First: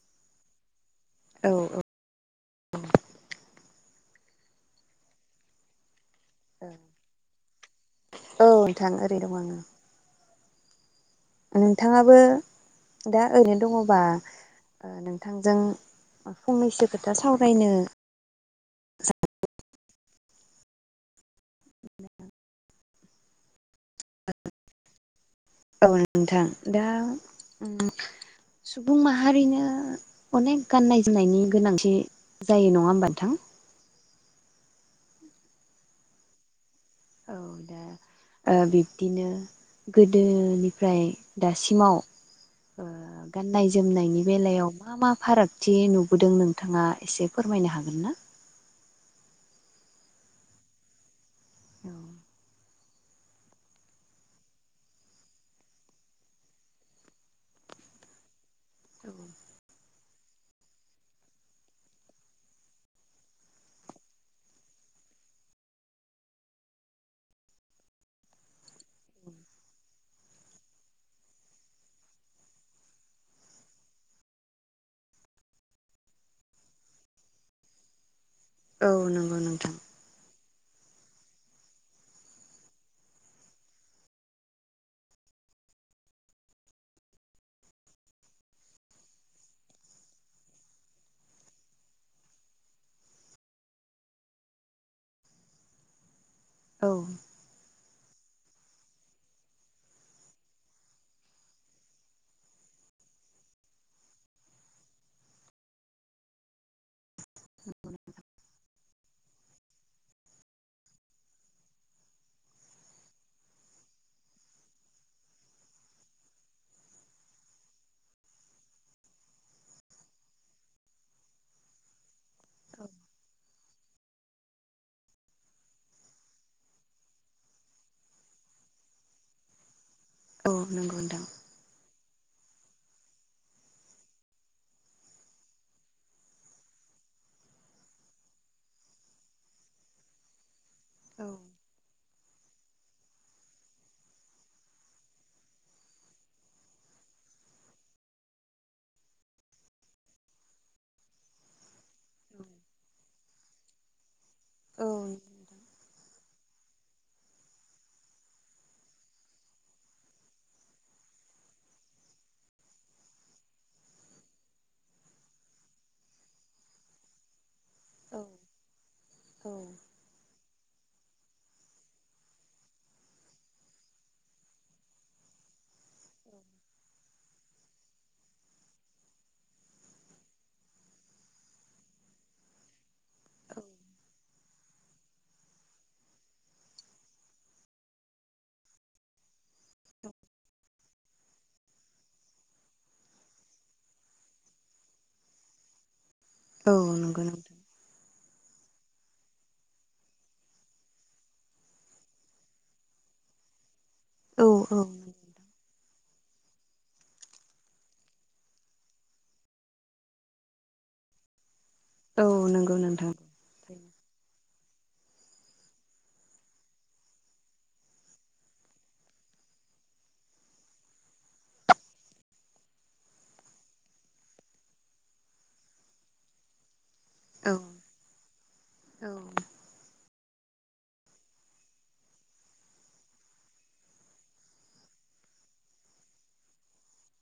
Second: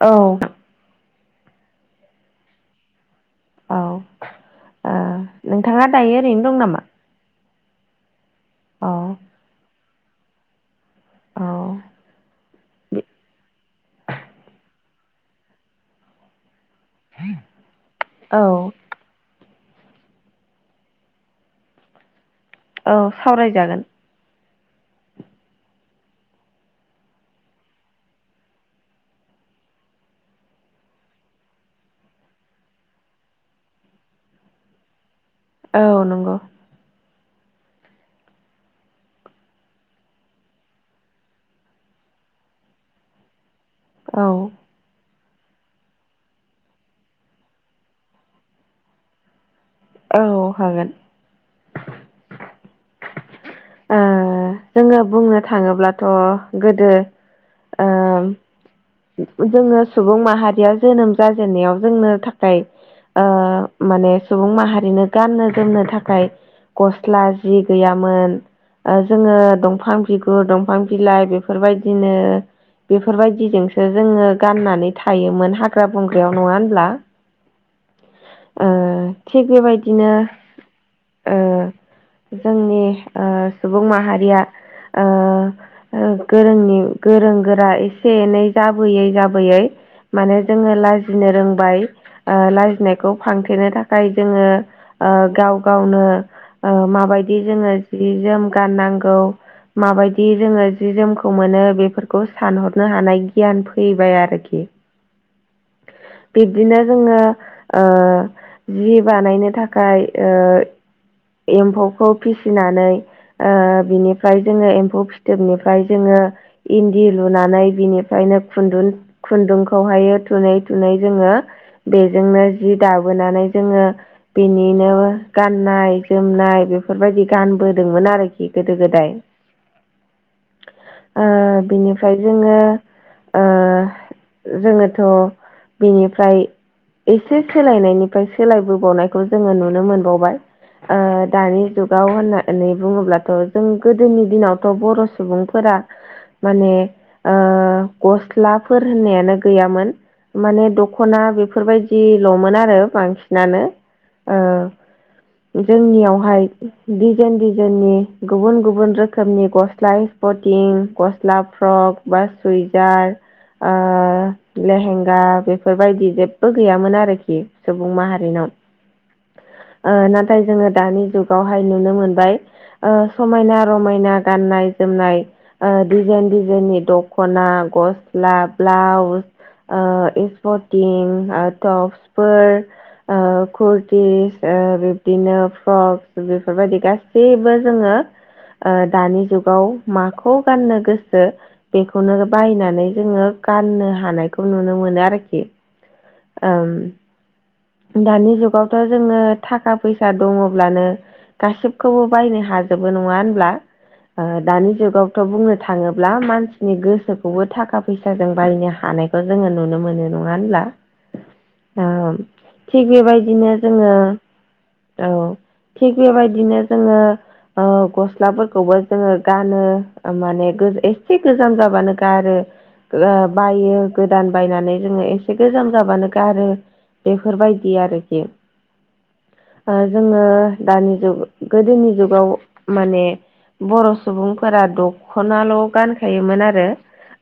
औ औ औ औ ओ नोंथाङा दायो ओरैनो दं नामा? औ नोंथां ओरै दं आङो। औ नोंथाङाबो दा ओरैनो दङबा ओ नों थांजों फंनैसो खोथा सावरायनो औ [inaudible] औ सावरायजागोन। औ नोंथां दा उम सुबुं माहारिनो अनेक गाननाय-जोमनायनि गोनांथि जायो नङा होमबा नोंथां? औ नंगौ। औ दा ओ बिब्दिनो गोदोनिफ्राय दासिमाव ओ औ गाननाय-जोमनायनि बेलायाव मा मा फारागथि नुबोदों नोंथाङा एसे फोरमायनो हागोन ना? औ हागोन। औ ओ जोङो बुंनो थाङोब्लाथ' गोदो ओ औ जोङो सुबुं माहारिया जोनोम जाजेननायाव जोंनो थाखाय ओ माने सुबुं माहारिनो गाननो-जोमनो थाखाय गस्ला जि गैयामोन। ओ जोङो दंफां बिगुर, दंफां बिलाइ बेफोरबायदिनो बेफोरबायदिजों सो जोङो गाननानै थायोमोन हाग्रा-बंग्रायाव नङा होनब्ला? ओ औ नंगौ थिग नोंथां बेबायदिनो ओ जोंनि ओ सुबुं माहारिया ओ गोरोंनि गोरोंगोरा एसे एनै जाबोयै जाबोयै माने जोङो लाजिनो रोंबाय ओ लाजिनायखौ फांथेनो थाखाय जोङो ओ गाव गावनो ओ औ माबायदि जोङो जि-जोम गाननांगौ माबायदि जोङो जि-जोमखौ मोनो बेफोरखौ सानहरनो हानाय गियान फैबाय आरोखि बिब्दिनो जोङो ओ जि बानायनो थाखाय ओ एम्फौखौ फिसिनानै ओ बिनिफ्राय जोङो एम्फौ फिथोबनिफ्राय जोङो इन्दि लुनानै बिनिफ्रायनो खुन्दुन खुन्दुंखौहायो थुुनै थुनै जोङो बेजोंनो जि औ दाबोनानै जोङो बिनिनो गाननाय जोमनाय बेफोरबायदि गानबोदोंमोन आरोखि गोदो गोदाय। औ नंगौ नोंथां। ओ बिनिफ्राय जोङो ओ जोङोथ' बिनिफ्राय एसे सोलायनायनिफ्राय सोलायबोबावनायखौ जोङो नुनो मोनबावबाय। ओ औ दानि जुगाव होनना नै बुङोब्लाथ' जों गोदोनि दिनावथ' बर' सुबुंफोरा माने ओ गस्लाफोर होननायानो गैयामोन। माने दख'ना बेफोरबायदिल'मोन आरो बांसिनानो। ओ औ जोंनियावहाय दिजेन दिजेननि गुबुन गुबुन रोखोमनि गस्ला पटिं गस्ला फ्रक बा सुइजार आ लेहेंगा बेफोरबायदि जेबबो गैयामोन आरोखि। सुबुं माहारिनाव ओ नाथाय जोङो दानि जुगावहाय नुनो मोनबाय ओ समायना रमायना गाननाय-जोमनाय डिजाइन डिजाइननि द दख'ना, ग'स्ला, ब्लाउस ओ इसपर्टिं ओ ट'प्सफोर ओ खुरटि ओ बिदिनो फ्रक बेफोरबायदि गासैबो जोङो ओ दानि जुगा व माखौ गाननो गोसो बेखौनो बायनानै जोङो गाननो हानायखौ नुनो मोनो आरोखि। नंगौ नोंथां ओम दानि जुगावथ' जोङो थाखा फैसा दङब्लानो गासिबखौबो बायनो हाजोबो नङा होनब्ला? ओ औ दानि जुगावथ' बुंनो थाङोब्ला मानसिनि गोसोखौबो थाखा फैसाजों बायनो हानायखौ जोङो नुनो मोनो नङा होनब्ला। औ नंगौ थिग नोंथां। बेबायदिनो जोङो औ थिग बेबायदिनो जोङो ओ गस्लाफोरखौबो जोङो गानो माने एसे गोजाम जाबानो गारो। ओ बायो गोदान बायनानै जोङो एसे गोजाम जाबानो गारो। औ बेफोरबायदि आरोखि। औ ओ जोङो दानि जुग गोदोनि जुगाव माने बर' सुबुंफोरा दख'नाल' गानखायोमोन आरो।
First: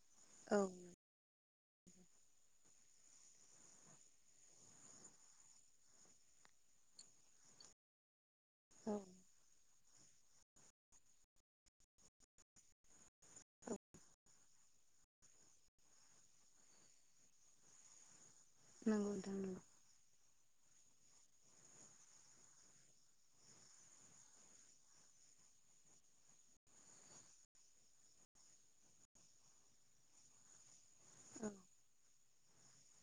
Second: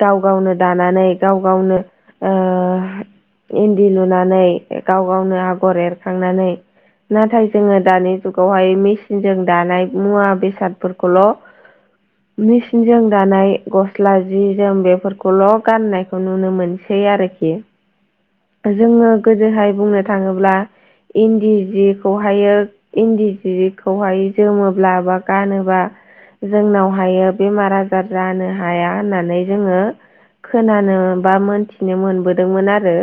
गाव- गावनो औ दानानै गाव- गावनो इन्दि लुनानै गाव गावनो आगर एरखांनानै नाथाय जोङो दानि जुगावहाय मेसिनजों दानाय मुवा बेसादफोरखौल' मेसिनजों दानाय गस्ला जि जोम बेफोरखौल' गाननायखौ नुनो मोनसै आरोखि। जोङो नंगौ नोंथां गोदोहाय बुंनो थाङोब्ला इन्दि जि खौहायो इन्दि जिखौहाय जोमोब्ला बा गानोब्ला जोंनावहायो बेमार आजार जानो हाया होननानै जोङो खोनानो बा मोनथिनो मोनबोदोंमोन आरो।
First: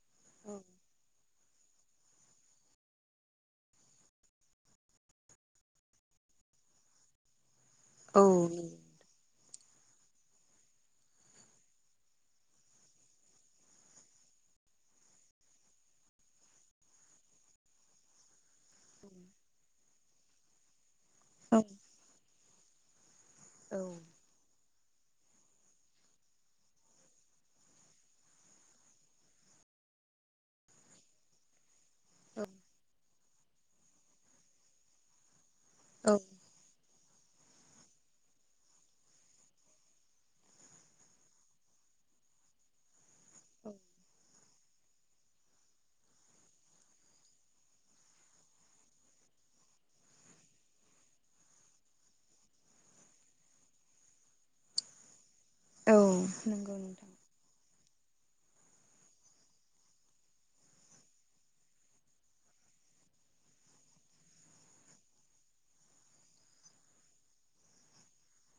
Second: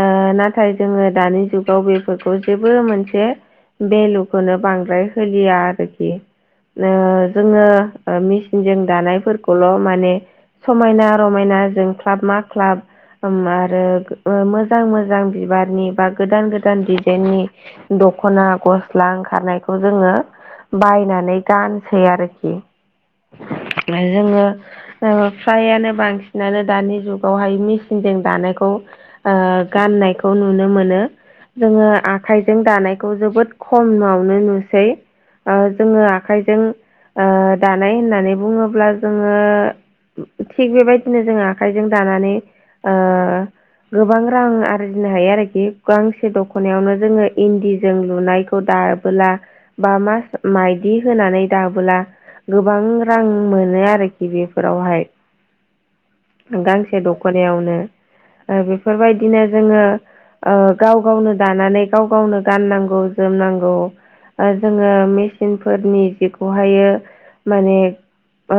ओ नंगौ। नाथाय जोङो दानि जुग आव बेफोरखौ जेबो मोनसे भेलुखौनो बांद्राय होलिया आरोखि ओ जोङो ओ औ मेसिनजों दानायफोरखौल' माने समायना रमायना जोंक्लाब माक्लाब आरो मोजां मोजां बिबारनि बा गोदान गोदान दिजाइननि दख'ना गस्ला ओंखारनायखौ जोङो बायनानै औ गानसै आरोखि। जोङो फ्रायानो बांसिनानो दानि जुगावहाय मेसिनजों दानायखौ ओ गाननायखौ नुनो मोनो। जोङो आखा इजों दानायखौ जोबोद खमावनो नुसै। जोङो औ आखाइजों ओ दानाय होननानै बुङोब्ला जोङो थिग बेबायदिनो जोङो आखाइजों दानानै ओ गोबां रां आरजिनो हायो आरोखि। गांसे दख'नायावनो जोङो इन्दिजों लुनायखौ दाबोला बा मा माइदि होनानै दाबोला गोबां रां मोनो आरोखि बेफोरावहाय। औ नंगौ गांसे नोंथां। दख खनायावनो ओ बेफोरबायदिनो जोङो ओ गाव गावनो दानानै गाव गावनो गाननांगौ-जोमनांगौ। ओ जोङो मेसिनफोरनि जिखौहायो माने ओ।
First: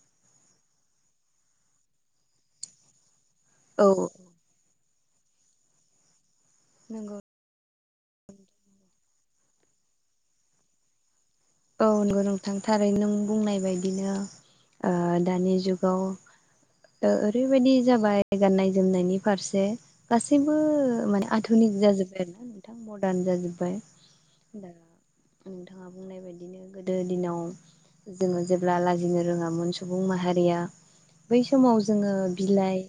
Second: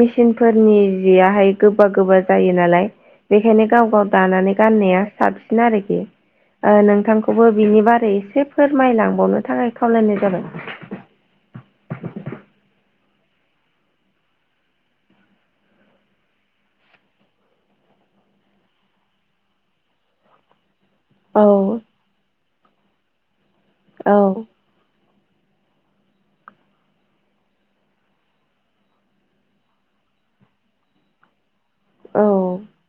मेसिनफोरनि जियाहाय गोबा गोबा जायो नालाय। बेखायनो गाव औ गाव दानानै गाननाया साबसिन आरोखि। ओ नंगौ नोंथांखौबो बिनि बारै एसे फोरमायलांबावनो थाखाय खावलायनाय जाबाय। औ नंगौ नोंथां। थारै नों बुंनाय बायदिनो ओ दानि जुगाव ओ ओरैबायदि जाबाय गाननाय-जोमनायनि फारसे गासैबो माने आधुनिक औ जाजोब्बाय आरो ना नोंथां मदार्न जाजोब्बाय। औ दा नोंथाङा बुंनाय बाय बिदिनो गोदो दिनाव जोङो जेब्ला लाजिनो रोङामोन सुबुं माहारिया बै समाव जोङो औ बिलाइ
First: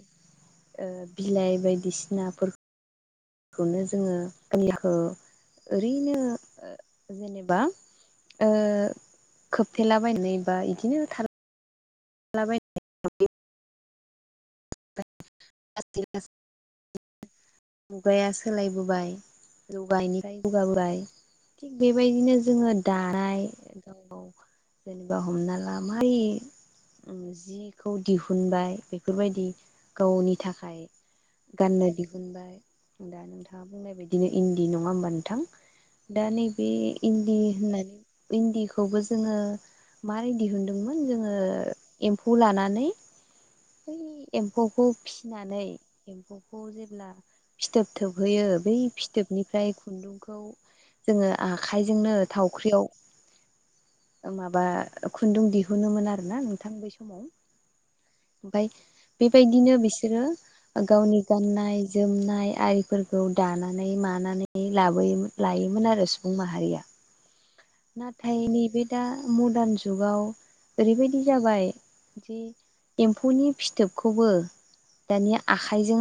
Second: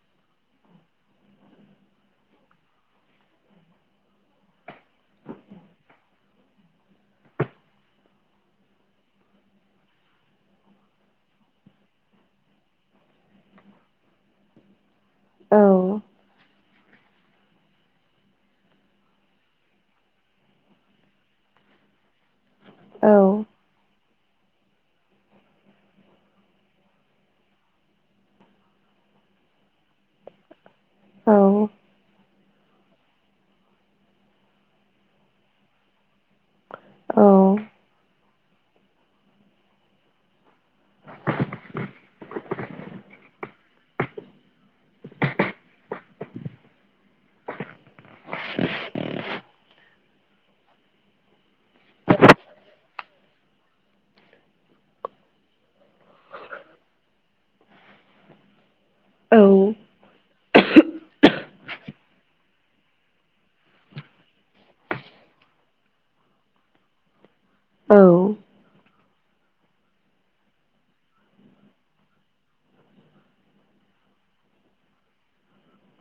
ओ बिलाइ बायदिसिनाफोर खौनो जोङो मनियाखौ ओरैनो [unintelligible] [unintelligible] जेनेबा ओ खोबथेलाबायनाय बा इदिनो था लाबाय [unintelligible] [unintelligible] औ ब [unintelligible] [unintelligible] [inaudible] मुगाया सोलायबोबाय जौगानिफ्राय जौगाबोबाय। [unintelligible] थिग बेबायदिनो जोङो औ दानाय गाव-गाव जेनेबा हमना ला माइ जिखौ दिहुनबाय बेफोरबायदि गावनि थाखाय औ गाननो दिहुनबाय। दा नोंथाङा बुंनाय बायदिनो इन्दि नङा होमबा नोंथां। दा नैबे औ इन्दि होननानै इन्दिखौबो जोङो मारै दिहुनदोंमोन जोङो एम्फौ लानानै बै एम्फौखौ फिसिनानै एम्फौखौ जेब्ला फिथोब थोबहोयो। बै फिथोबनिफ्राय खुन्दुंखौ जोङो आखाइजोंनो थावख्रियाव माबा खुन्दुं दिहुनोमोन आरो ना नोंथां बै समाव। ओमफाय बेबायदिनो बिसोरो गावनि गाननाय-जोमनाय आरि फोरखौ दानानै मानानै लाबोयोमो लायोमोन आरो सुबुं माहारिया। नाथाय नैबे दा मडार्न जुगाव ओरैबायदि जाबाय जि एम्फौनि फिथोबखौबो दानिया आखाइजों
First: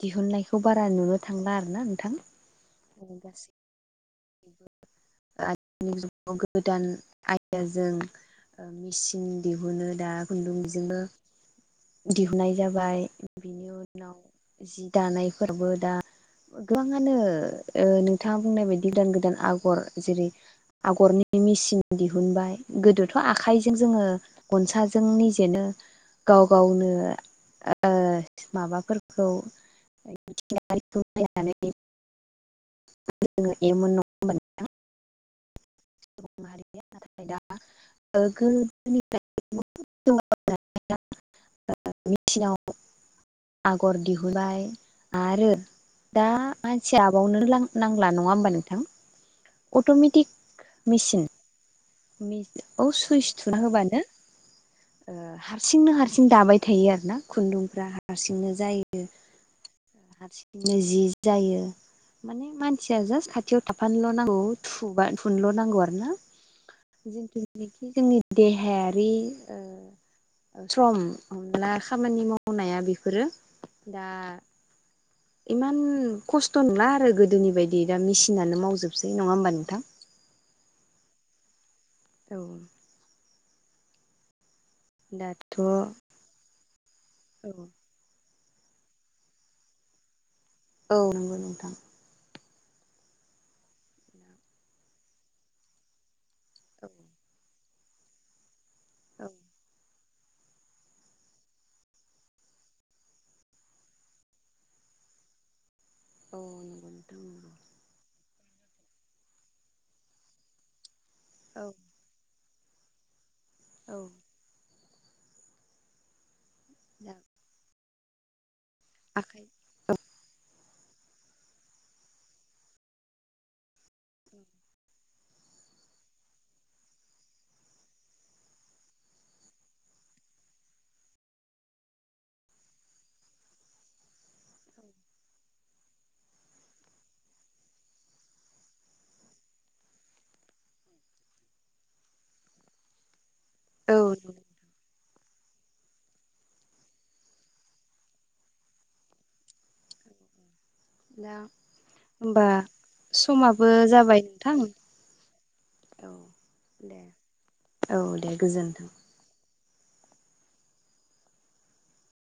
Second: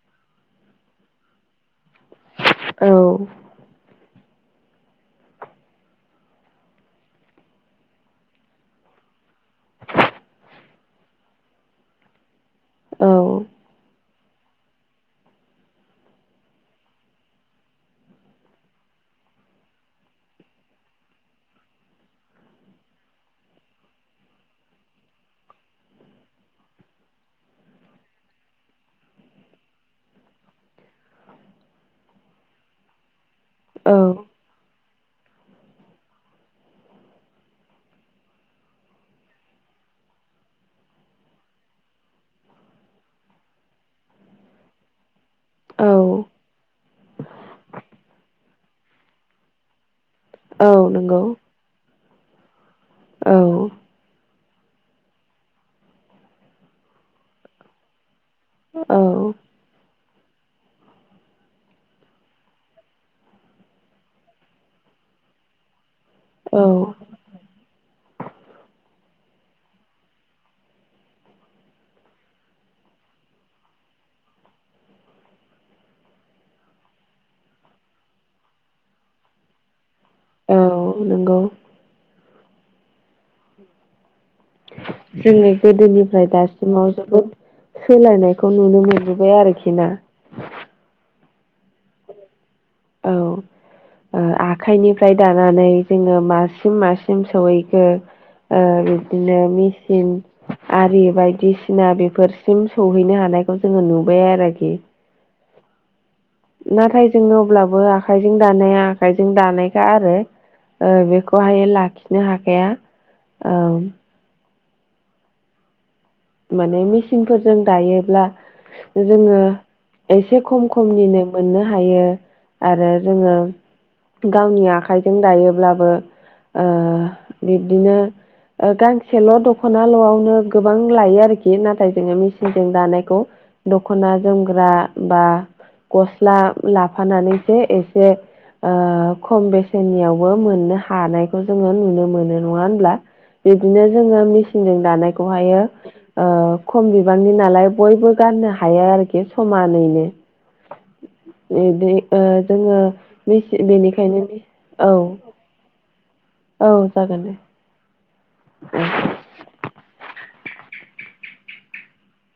दिहुननायखौ बारा नुनो थांला आरो ना नोंथां। [unintelligible] [unintelligible] दानि जुगाव गोदान आयदाजों। [unintelligible] ओ मेचिन दिहुनो दा खुन्दुंजोंनो दिहुननाय जाबाय। बिनि उनाव जि दानायफोरबो दा गोबाङानो ओ नोंथाङा बुंनाय बायदि गोदान गोदान आगर जेरै आगरनि मेचिन दिहुनबाय। गोदोथ' आखाइजों जोङो गनसाजों निजेनो गाव-गावनो ओ माबाफोरखौ नानै ए औ [unintelligible] [unintelligible] औ सुबुं माहारिनिया नाथाय दा गोोनिफ्राय [unintelligible] [unintelligible] मेचिनाव आगर दिहुनबाय आरो [unintelligible] [unintelligible] दा मानसिया आबावनो नांला नङा होमबा नोंथां अट'मेटिक औ नंगौ। मेचिन औ सुइस औ थुना होबानो ओ हारसिंनो हारसिं दाबाय थायो आरो ना खुन्दुंफ्रा हारसिंनो औ जायो हारसिंनो जि जायो। माने मानसिया जास्ट खाथियाव थाफानोल' नांगौ बा थुबा थुनोल' नांगौ आरो ना। औ जोंथ जेनिखि जोंनि देहायारि ओ सम अनला खामानि मावनाया बेफोरो दा [unintelligible] [inaudible] इमान खस्थ' नंला आरो गोदोनि बायदि दा मेसिनानो मावजोबसै नङा होमबा नोंथां? औ नोंगौ औ जोंनि दाथ' औ गोदोनिफ्राय दासिमाव जोबोद सोलायनायखौ नुनो मोनबोबाय आरोखि ना। औ नंगौ नोंथां। औ ओ आखाइनिफ्राय दानानै जोङो मासिम औ मासिम सैहैखो ओ औ बिदिनो मिसिन आरि बायदिसिना बेफोरसिम सहैनो हानायखौ जोङो नुबाय आरोखि। औ नंगौ नाथाय नोंथां जोङो नंगौ अब्लाबो आखाइजों दानाया आखाइजों दानायखा आरो ओ बेखौ बेखौहाय लाखिनो हाखाया औ। औ औ माने दा मेचिनफोरजों दायोब्ला जोङो आखाइ एसे खम खमनिनो मोननो हायो आरो जोङो गावनि आखाइजों दायोब्लाबो ओ बिब्दिनो ओ गांसेल' दख'नाल'आवनो गोबां लायो आरोखि नाथाय जोङो मेचनजों दानायखौ दख'ना जोमग्रा बा गस्ला लाफानानैसो एसे ओ खम बेसेननियावबो मोननो हानायखौ जोङो नुनो मोनो नङा होनब्ला? बिदिनो औ जोङो मेसिनजों दानायखौहायो ओ खम बिबांनि नालाय बयबो गाननो हायो आरोखि समानैनो। दा बि ओ होमबा जोङो समाबो जाबाय बेनिखायनो नोंथां औ औ औ जागोन दे। औ दे औ गोजोन्थों।